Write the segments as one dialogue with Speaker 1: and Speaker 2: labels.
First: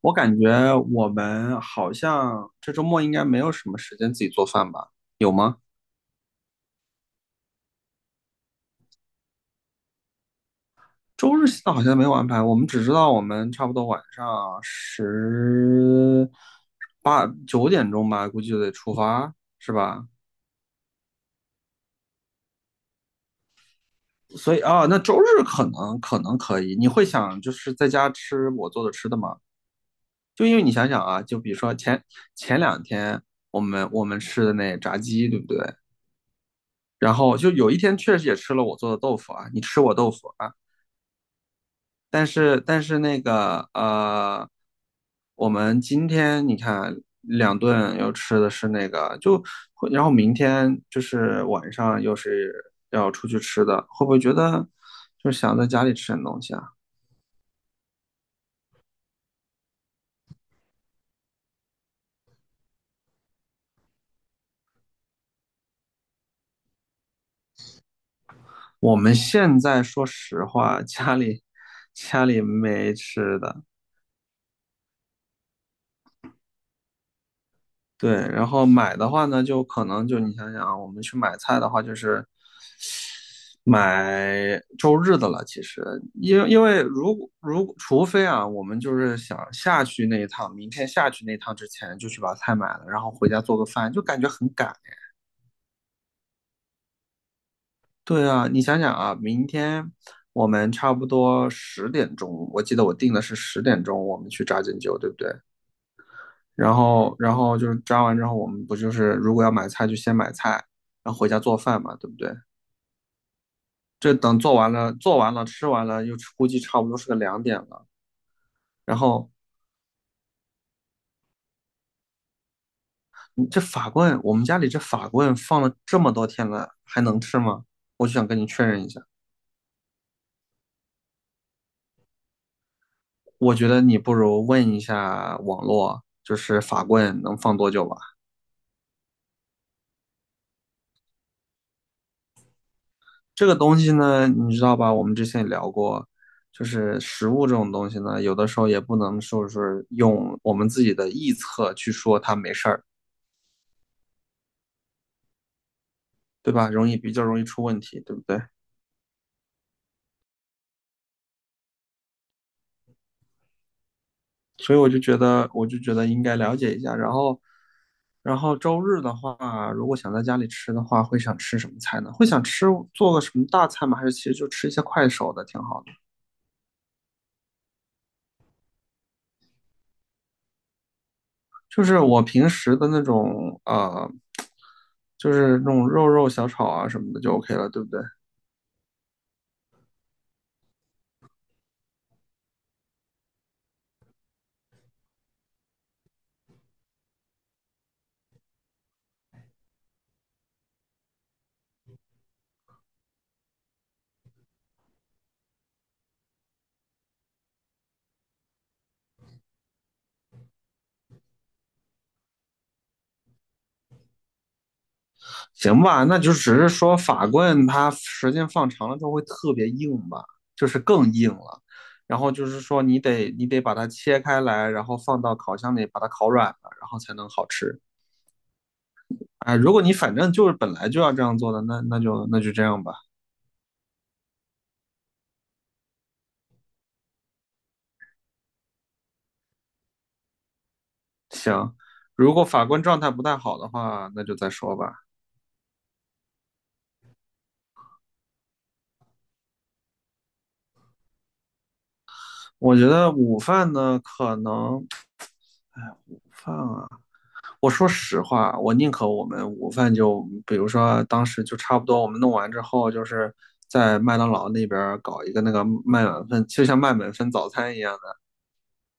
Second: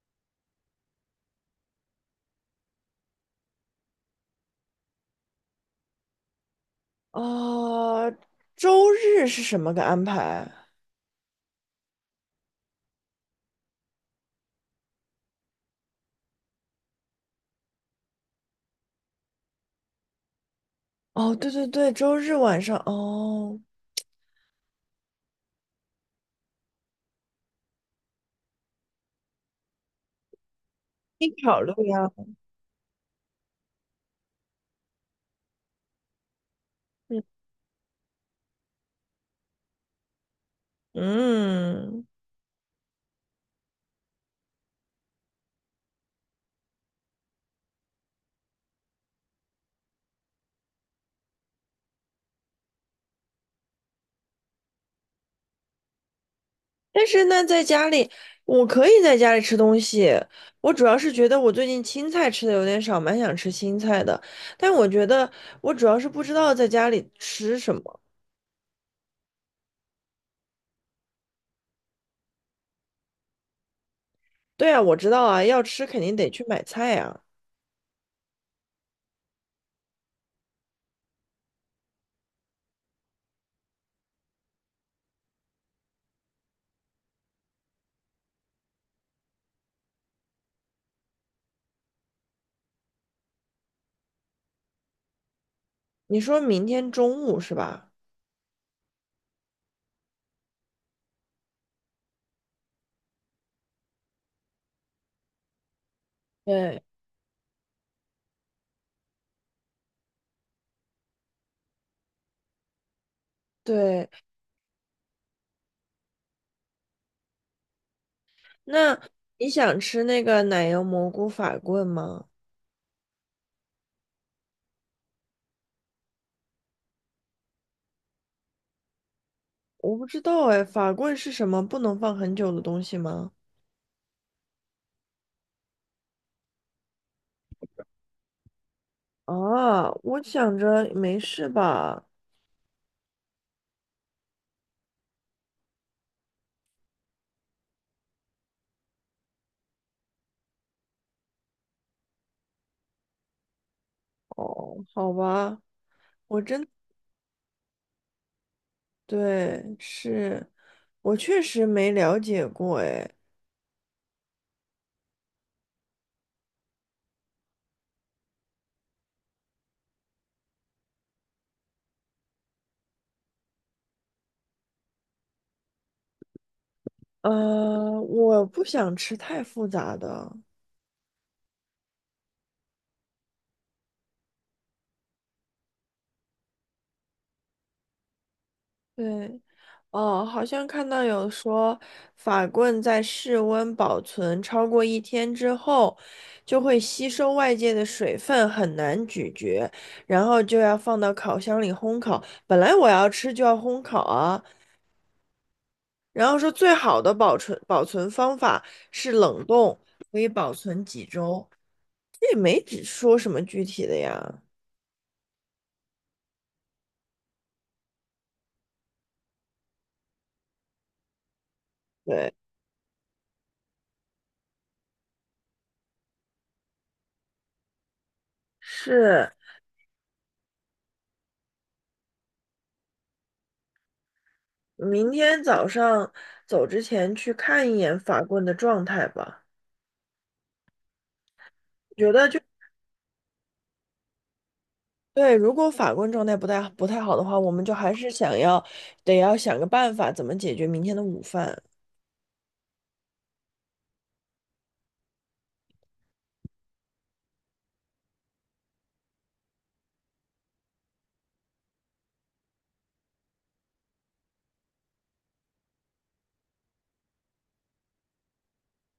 Speaker 1: 我感觉我们好像这周末应该没有什么时间自己做饭吧？有吗？
Speaker 2: 哦，周日是什么个安排？
Speaker 1: 周日现在好像没有安排，我们只知道我们差不多晚上十8、9点钟吧，估计就得出发，是吧？
Speaker 2: 哦，对对对，周日晚上哦，
Speaker 1: 所以啊，那周日可能可以，你会想就是在家吃我做的吃的吗？就因为你想想啊，
Speaker 2: 你
Speaker 1: 就比如
Speaker 2: 考虑
Speaker 1: 说前
Speaker 2: 呀。
Speaker 1: 前两天我们吃的那炸鸡，对不对？然
Speaker 2: 嗯
Speaker 1: 后就有一天确实也吃了我做的豆腐啊，你吃我豆腐啊，
Speaker 2: 嗯，
Speaker 1: 但是那个我们今天你看两顿又吃的是那个，就会然后明天就是晚上又是要出去吃的，会不会觉得就想在家里吃点东西啊？
Speaker 2: 但是那在家里，我可以在家里吃东西。我主要是觉得我最近青菜吃的有点少，蛮想吃青菜的。但我觉得我主要是不知道在家里吃什么。
Speaker 1: 我们现在说实话，家里没吃的，
Speaker 2: 对啊，我知道啊，要吃肯定得去买菜啊。
Speaker 1: 对，然后买的话呢，就可能就你想想啊，我们去买菜的话，就是买周日的了，其实，因为如果除非啊，我们就是想下去那一趟，明天下去那一趟之前就去把菜买了，然后回家做个饭，就感觉很赶。
Speaker 2: 你说明天中午是吧？
Speaker 1: 对啊，你想想啊，明天我们差不多十点钟，我记得我定的是十点钟，我们去扎针灸，对不对？然
Speaker 2: 对
Speaker 1: 后然后就是扎完之后，我们不就是如果要买菜就先买菜，然后回家做饭嘛，对不对？
Speaker 2: 对。
Speaker 1: 这等做完了，做完了，吃完了，又估计差不多是个2点了。然
Speaker 2: 那
Speaker 1: 后
Speaker 2: 你想吃那个奶油蘑菇法棍吗？
Speaker 1: 这法棍，我们家里这法棍放了这么多天了，还能吃吗？我就想跟你确认一下。
Speaker 2: 我不知道哎，法棍是什么不能放很久的东西吗？
Speaker 1: 我觉得你不如问一下网络，就是法棍能放多久吧？
Speaker 2: 啊，我想着没事吧。
Speaker 1: 这个东西呢，你知道吧？我们之前也聊过，就是食物这种东西呢，有的时候也不能说是用我们自己的臆测去说它没事儿，
Speaker 2: 哦，好吧，我
Speaker 1: 对
Speaker 2: 真，
Speaker 1: 吧？容易比较容易出问题，对不对？
Speaker 2: 对，是，我确实没了解过哎。
Speaker 1: 所以我就觉得，我就觉得应该了解一下。然后周日的话，如果想在家里吃的话，会想吃什么菜呢？会想吃做个什么大菜吗？还是其实就吃一些快手的挺好的？
Speaker 2: 我不想吃太复杂的，
Speaker 1: 就是我平时的那种就是那种肉肉小炒啊什么的就 OK 了，对不对？
Speaker 2: 对。哦，好像看到有说，法棍在室温保存超过一天之后，就会吸收外界的水分，很难咀嚼，然后就要放到烤箱里烘烤。本来我要吃就要烘烤啊，然后说最好的保存方法是冷冻，可以保存几周，这也没只说什么具体的呀。
Speaker 1: 行吧，那就只是说法棍它时间放长了之后会特别硬吧，就是更硬了。然后
Speaker 2: 对，
Speaker 1: 就是说你得把它切开来，然后放到烤箱里把它烤软了，然后才能好吃。
Speaker 2: 是。
Speaker 1: 啊，如果你反正就是本来就要这样做的，那就这样吧。
Speaker 2: 明天早上走之前去看一眼法棍的状态吧。
Speaker 1: 行，
Speaker 2: 觉得
Speaker 1: 如
Speaker 2: 就
Speaker 1: 果法官状态不太好的话，那就再说吧。
Speaker 2: 对，如果法棍状态不太好的话，我们就还是想要得要想个办法，怎么解决明天的午饭。
Speaker 1: 我觉得午饭呢，可能，哎，午饭啊，我说实话，我宁可我们午饭就，比如说当时就差不多，我们弄完之后，就是在麦当劳那边搞一个那个麦满分，就像麦满分早餐一样。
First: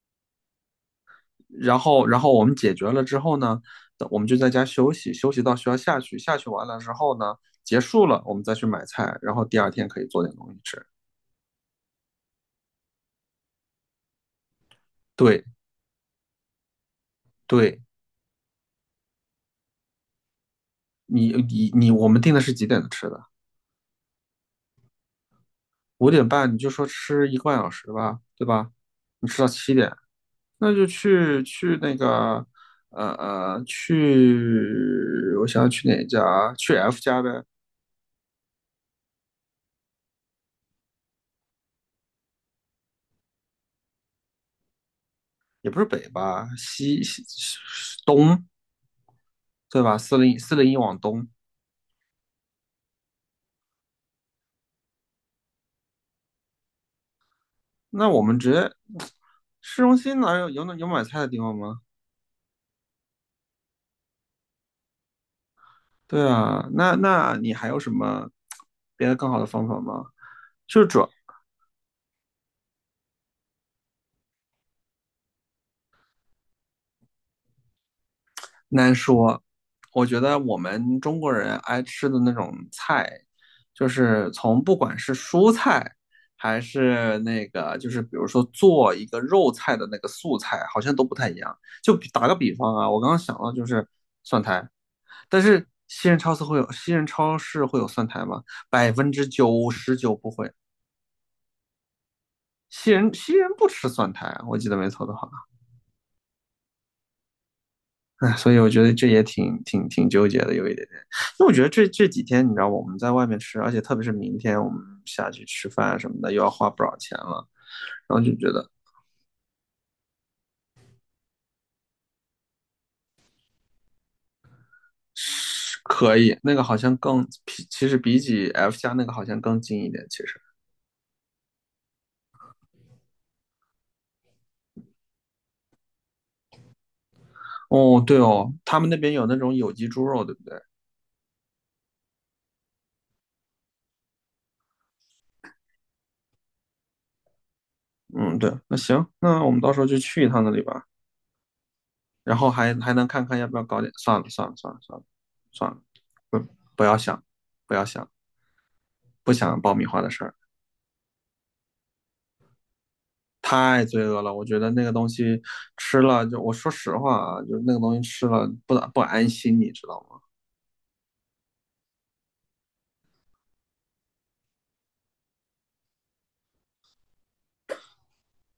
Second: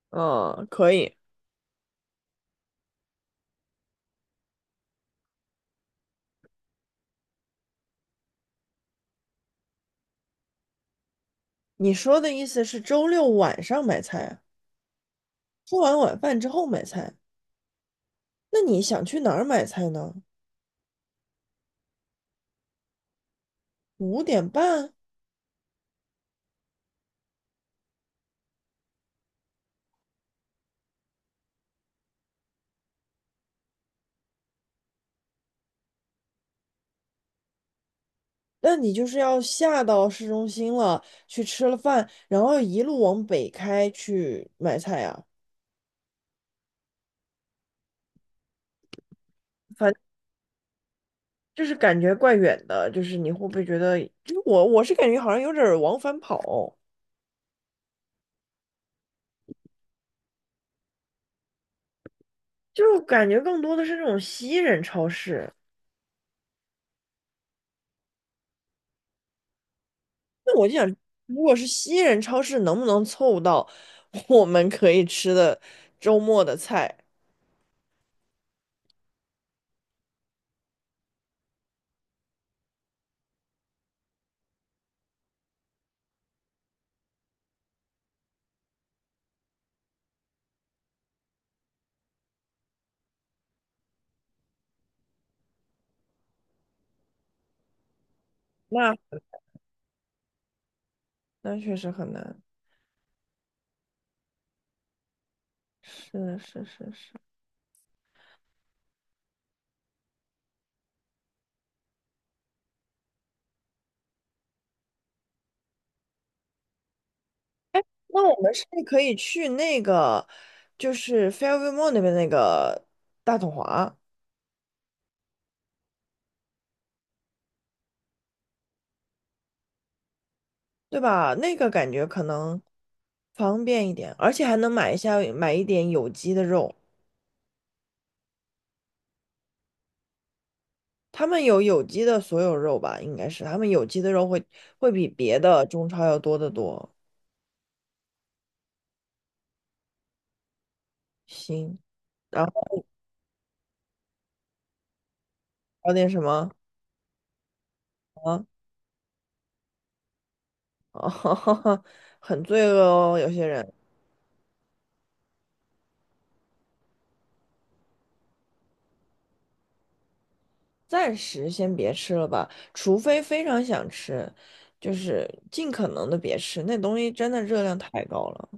Speaker 2: 嗯，可以。
Speaker 1: 然后，然后我们解决了之后呢，我们就在家休息，休息到学校下去，下去完了之后呢，结束了，我们再去买菜，然后第二天可以做点东西吃。
Speaker 2: 你说的意思是周六晚上买菜啊，
Speaker 1: 对，
Speaker 2: 吃完晚饭之后买菜。
Speaker 1: 对，
Speaker 2: 那你想去哪儿买菜呢？
Speaker 1: 你，我们定的是几点吃的？
Speaker 2: 五点半？
Speaker 1: 5点半，你就说吃1个半小时吧，对吧？你吃到7点，那就去那个，去，我想想去哪家？去 F 家呗，
Speaker 2: 那你就是要下到市中心了，去吃了饭，然后一路往北开去买菜啊。
Speaker 1: 也不是北吧，西东，对吧？40401往东。
Speaker 2: 就是感觉怪远的，就是你会不会觉得，就是我是感觉好像有点儿往返跑，
Speaker 1: 那我们直接市中心哪有买菜的地方吗？
Speaker 2: 就是感觉更多的是那种西人超市。
Speaker 1: 对啊，那那你还有什么别的更好的方法吗？
Speaker 2: 那我就
Speaker 1: 就
Speaker 2: 想，
Speaker 1: 是主
Speaker 2: 如果是西人超市，能不能凑到 我们可以吃的周末的菜？
Speaker 1: 难说，我觉得我们中国人爱吃的那种菜，就是从不管是蔬菜还是那个，就是比如说做一个肉菜的那个素菜，好像都不太一样。就比打个比方啊，我刚刚想到就是蒜苔，但是西人超市会有蒜苔吗？百分
Speaker 2: 那
Speaker 1: 之九十九不会。
Speaker 2: 那确实很难。
Speaker 1: 西人不吃蒜苔，我记得没错的话，
Speaker 2: 是的是是是。
Speaker 1: 哎，所以我觉得这也挺纠结的，有一点点。因为我觉得这几天，你知道我们在外面吃，而且特别是明天我们下去吃饭什么的，又要花不少钱了，然后
Speaker 2: 那
Speaker 1: 就
Speaker 2: 我
Speaker 1: 觉
Speaker 2: 们是
Speaker 1: 得
Speaker 2: 不是可以去那个，就是 Fairview Mall 那边那个大统华？
Speaker 1: 可以，那个好像更，其实比起 F 家那个好像更近一点。其实，
Speaker 2: 对吧？那个感觉可能方便一点，而且还能买一下买一点有机的肉。
Speaker 1: 哦，对哦，他们那边有那种有机猪肉，对不对？
Speaker 2: 他们有有机的所有肉吧，应该是他们有机的肉会比别的中超要多得多。
Speaker 1: 嗯，对，那行，那我们到时候就去一趟那里吧，
Speaker 2: 行，
Speaker 1: 然
Speaker 2: 然
Speaker 1: 后
Speaker 2: 后
Speaker 1: 还能看看要不要搞点，算了算了算了算了算了，
Speaker 2: 搞点什
Speaker 1: 不
Speaker 2: 么
Speaker 1: 不要想，不要想，
Speaker 2: 啊？
Speaker 1: 不想爆米花的事儿，
Speaker 2: 哦，很罪恶哦，有些人
Speaker 1: 太罪恶了。我觉得那个东西吃了就，我说实话啊，就那个东西吃了不安心，你知道吗？
Speaker 2: 暂时先别吃了吧，除非非常想吃，就是尽可能的别吃，那东西真的热量太高了。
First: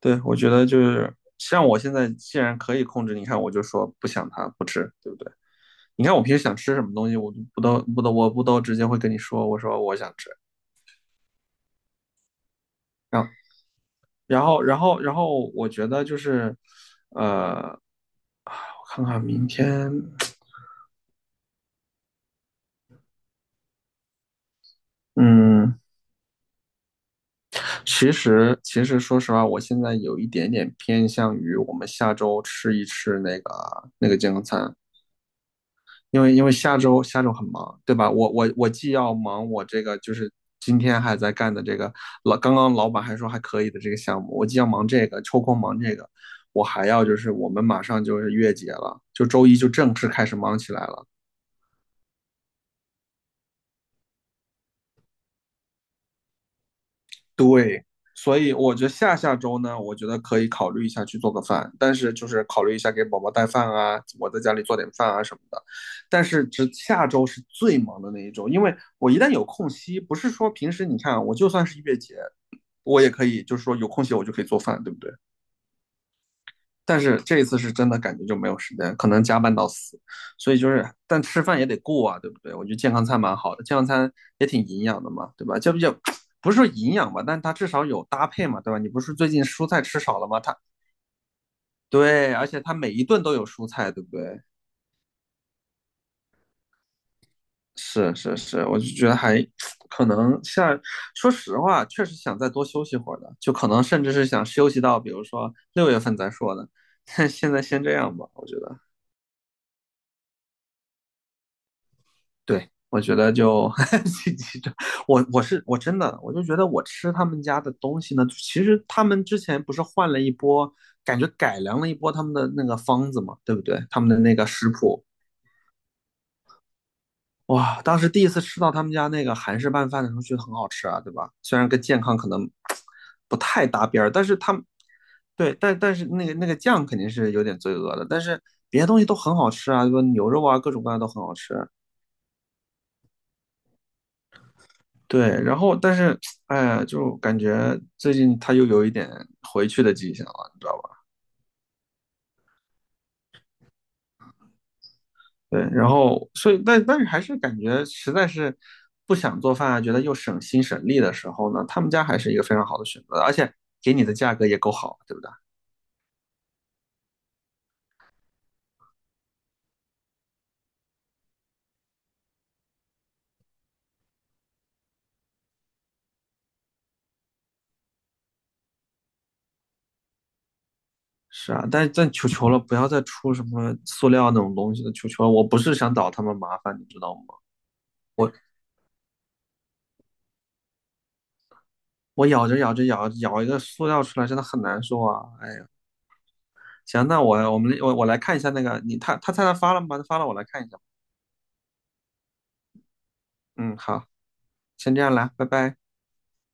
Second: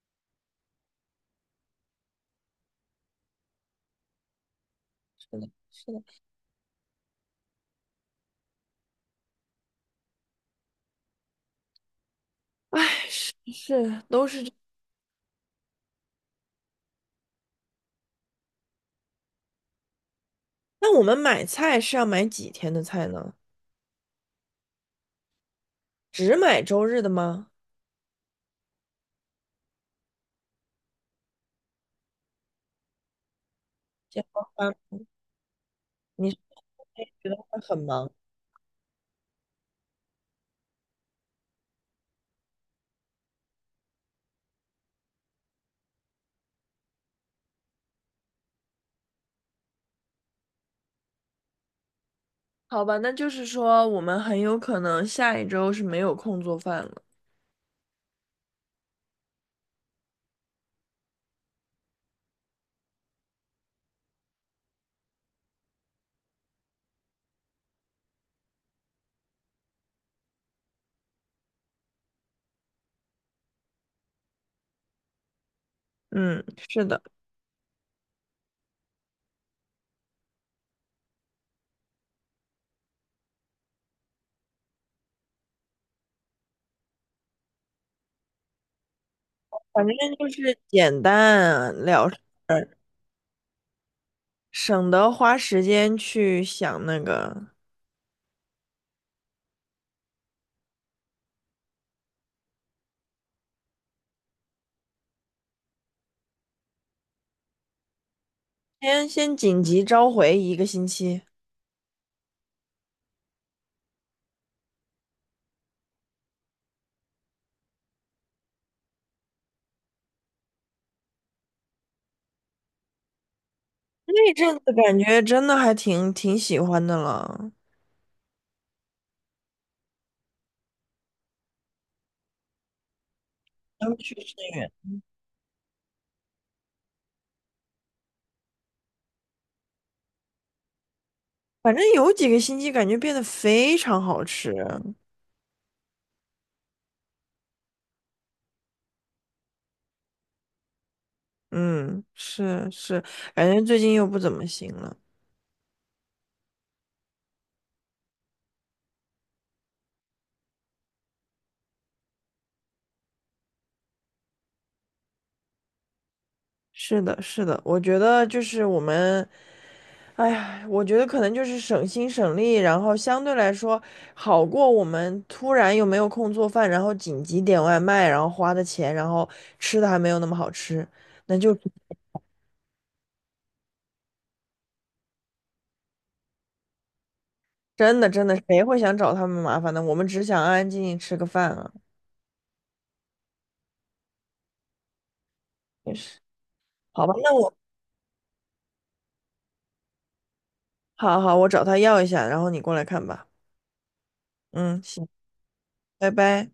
Speaker 1: 对，我觉得就是像我现在既然可以控制，你看我就说不想它不吃，对不对？
Speaker 2: 是的，是的，
Speaker 1: 你看我平时想吃什么东西，我就不都我不都直接会跟你说，我说我想吃。
Speaker 2: 唉，
Speaker 1: 然后
Speaker 2: 是是，都
Speaker 1: 然
Speaker 2: 是。
Speaker 1: 后，然后，然后，我觉得就是，呃，我看看明天，
Speaker 2: 那我们买菜是要买几天的菜呢？
Speaker 1: 嗯，
Speaker 2: 只买周日的吗？
Speaker 1: 其实，其实说实话，我现在有一点点偏向于我们下周吃一吃那个那个
Speaker 2: 这样，
Speaker 1: 健康餐，因
Speaker 2: 你
Speaker 1: 为
Speaker 2: 是
Speaker 1: 因为下
Speaker 2: 不
Speaker 1: 周
Speaker 2: 是
Speaker 1: 下
Speaker 2: 觉
Speaker 1: 周
Speaker 2: 得
Speaker 1: 很
Speaker 2: 会很
Speaker 1: 忙，对
Speaker 2: 忙？
Speaker 1: 吧？我既要忙我这个就是今天还在干的这个刚刚老板还说还可以的这个项目，我既要忙这个，抽空忙这个，我还要就是我们马上就是月结了，就周一就正式开始忙起来了。
Speaker 2: 好吧，那就是说我们很有可能下一周是没有空做饭了。
Speaker 1: 对，所以我觉得下下周呢，我觉得可以考虑一下去做个饭，但是就是考虑一下给宝宝带饭啊，我在家里做点饭啊什么的。但是只下周是最忙的那一周，因为我一旦有空隙，不是说平时你看啊我就算是一月节，我也可以就是说有空隙我就可以做饭，对不对？
Speaker 2: 嗯，是
Speaker 1: 但
Speaker 2: 的，
Speaker 1: 是这一次是真的感觉就没有时间，可能加班到死，所以就是，但吃饭也得过啊，对不对？我觉得健康餐蛮好的，健康餐也挺营养的嘛，对吧？就比较不是说营养吧，但它至少有搭配嘛，对吧？你不是最近蔬菜
Speaker 2: 反正
Speaker 1: 吃少了
Speaker 2: 就
Speaker 1: 吗？它
Speaker 2: 是简单了事
Speaker 1: 对，而且
Speaker 2: 儿，
Speaker 1: 它每一顿都有蔬菜，对不对？
Speaker 2: 省得花时间去想那个。
Speaker 1: 是是是，我就觉得还可能下，说实话，确实想再多休息会儿的，就可能甚至是想休息到，比如说6月份再说的，但现在先这样吧，我觉得。
Speaker 2: 先紧急召回一个星期，
Speaker 1: 对，我觉得就 我我是我真的我就觉得我吃他们家的东西呢，其实他们之前不是换了一波，感觉改良了一波他们的那个方子嘛，对不对？他们的
Speaker 2: 那
Speaker 1: 那个
Speaker 2: 阵
Speaker 1: 食
Speaker 2: 子感
Speaker 1: 谱，
Speaker 2: 觉真的还挺喜欢的了。
Speaker 1: 哇，当时第一次吃到他们家那个韩式拌饭的时候，觉得很好吃啊，对吧？虽然跟健康可能不太搭
Speaker 2: 想
Speaker 1: 边儿，
Speaker 2: 去
Speaker 1: 但
Speaker 2: 吃
Speaker 1: 是他们对，但是那个那个酱肯定是有点罪恶的，但是别的东西都很好吃啊，对吧？牛肉啊，各种各样都很好吃。
Speaker 2: 反正有几个星期感觉变得非常好吃。
Speaker 1: 对，然后但是，哎呀，就感觉最近他又有一点回去的迹象了，你知道吧？
Speaker 2: 嗯，是是，感觉最近又不怎么行了。
Speaker 1: 对，然后所以，但是还是感觉实在是不想做饭啊，觉得又省心省力的时候呢，他们家还是一个非常好的选择，而且给你的价格也够好，对不对？
Speaker 2: 是的，是的，我觉得就是我们，哎呀，我觉得可能就是省心省力，然后相对来说好过我们突然又没有空做饭，然后紧急点外卖，然后花的钱，然后吃的还没有那么好吃，那
Speaker 1: 是
Speaker 2: 就
Speaker 1: 啊，但求求了，不要再出什么塑料那种东西了，求求了，我不是想找他们麻烦，你知道吗？
Speaker 2: 真的真的谁会想找他们麻烦呢？我们只想安安静静吃个饭啊。
Speaker 1: 我咬着咬着一个塑料出来，真的很难受啊！哎呀，
Speaker 2: 也是，好
Speaker 1: 行，
Speaker 2: 吧，
Speaker 1: 那
Speaker 2: 那
Speaker 1: 我
Speaker 2: 我
Speaker 1: 我们我我来看一下那个你他菜单发了吗？发了，我来看一下。
Speaker 2: 好好，我找他要一下，然后你过来看吧。
Speaker 1: 嗯，好，
Speaker 2: 嗯，
Speaker 1: 先这
Speaker 2: 行，
Speaker 1: 样啦，拜拜。
Speaker 2: 拜拜。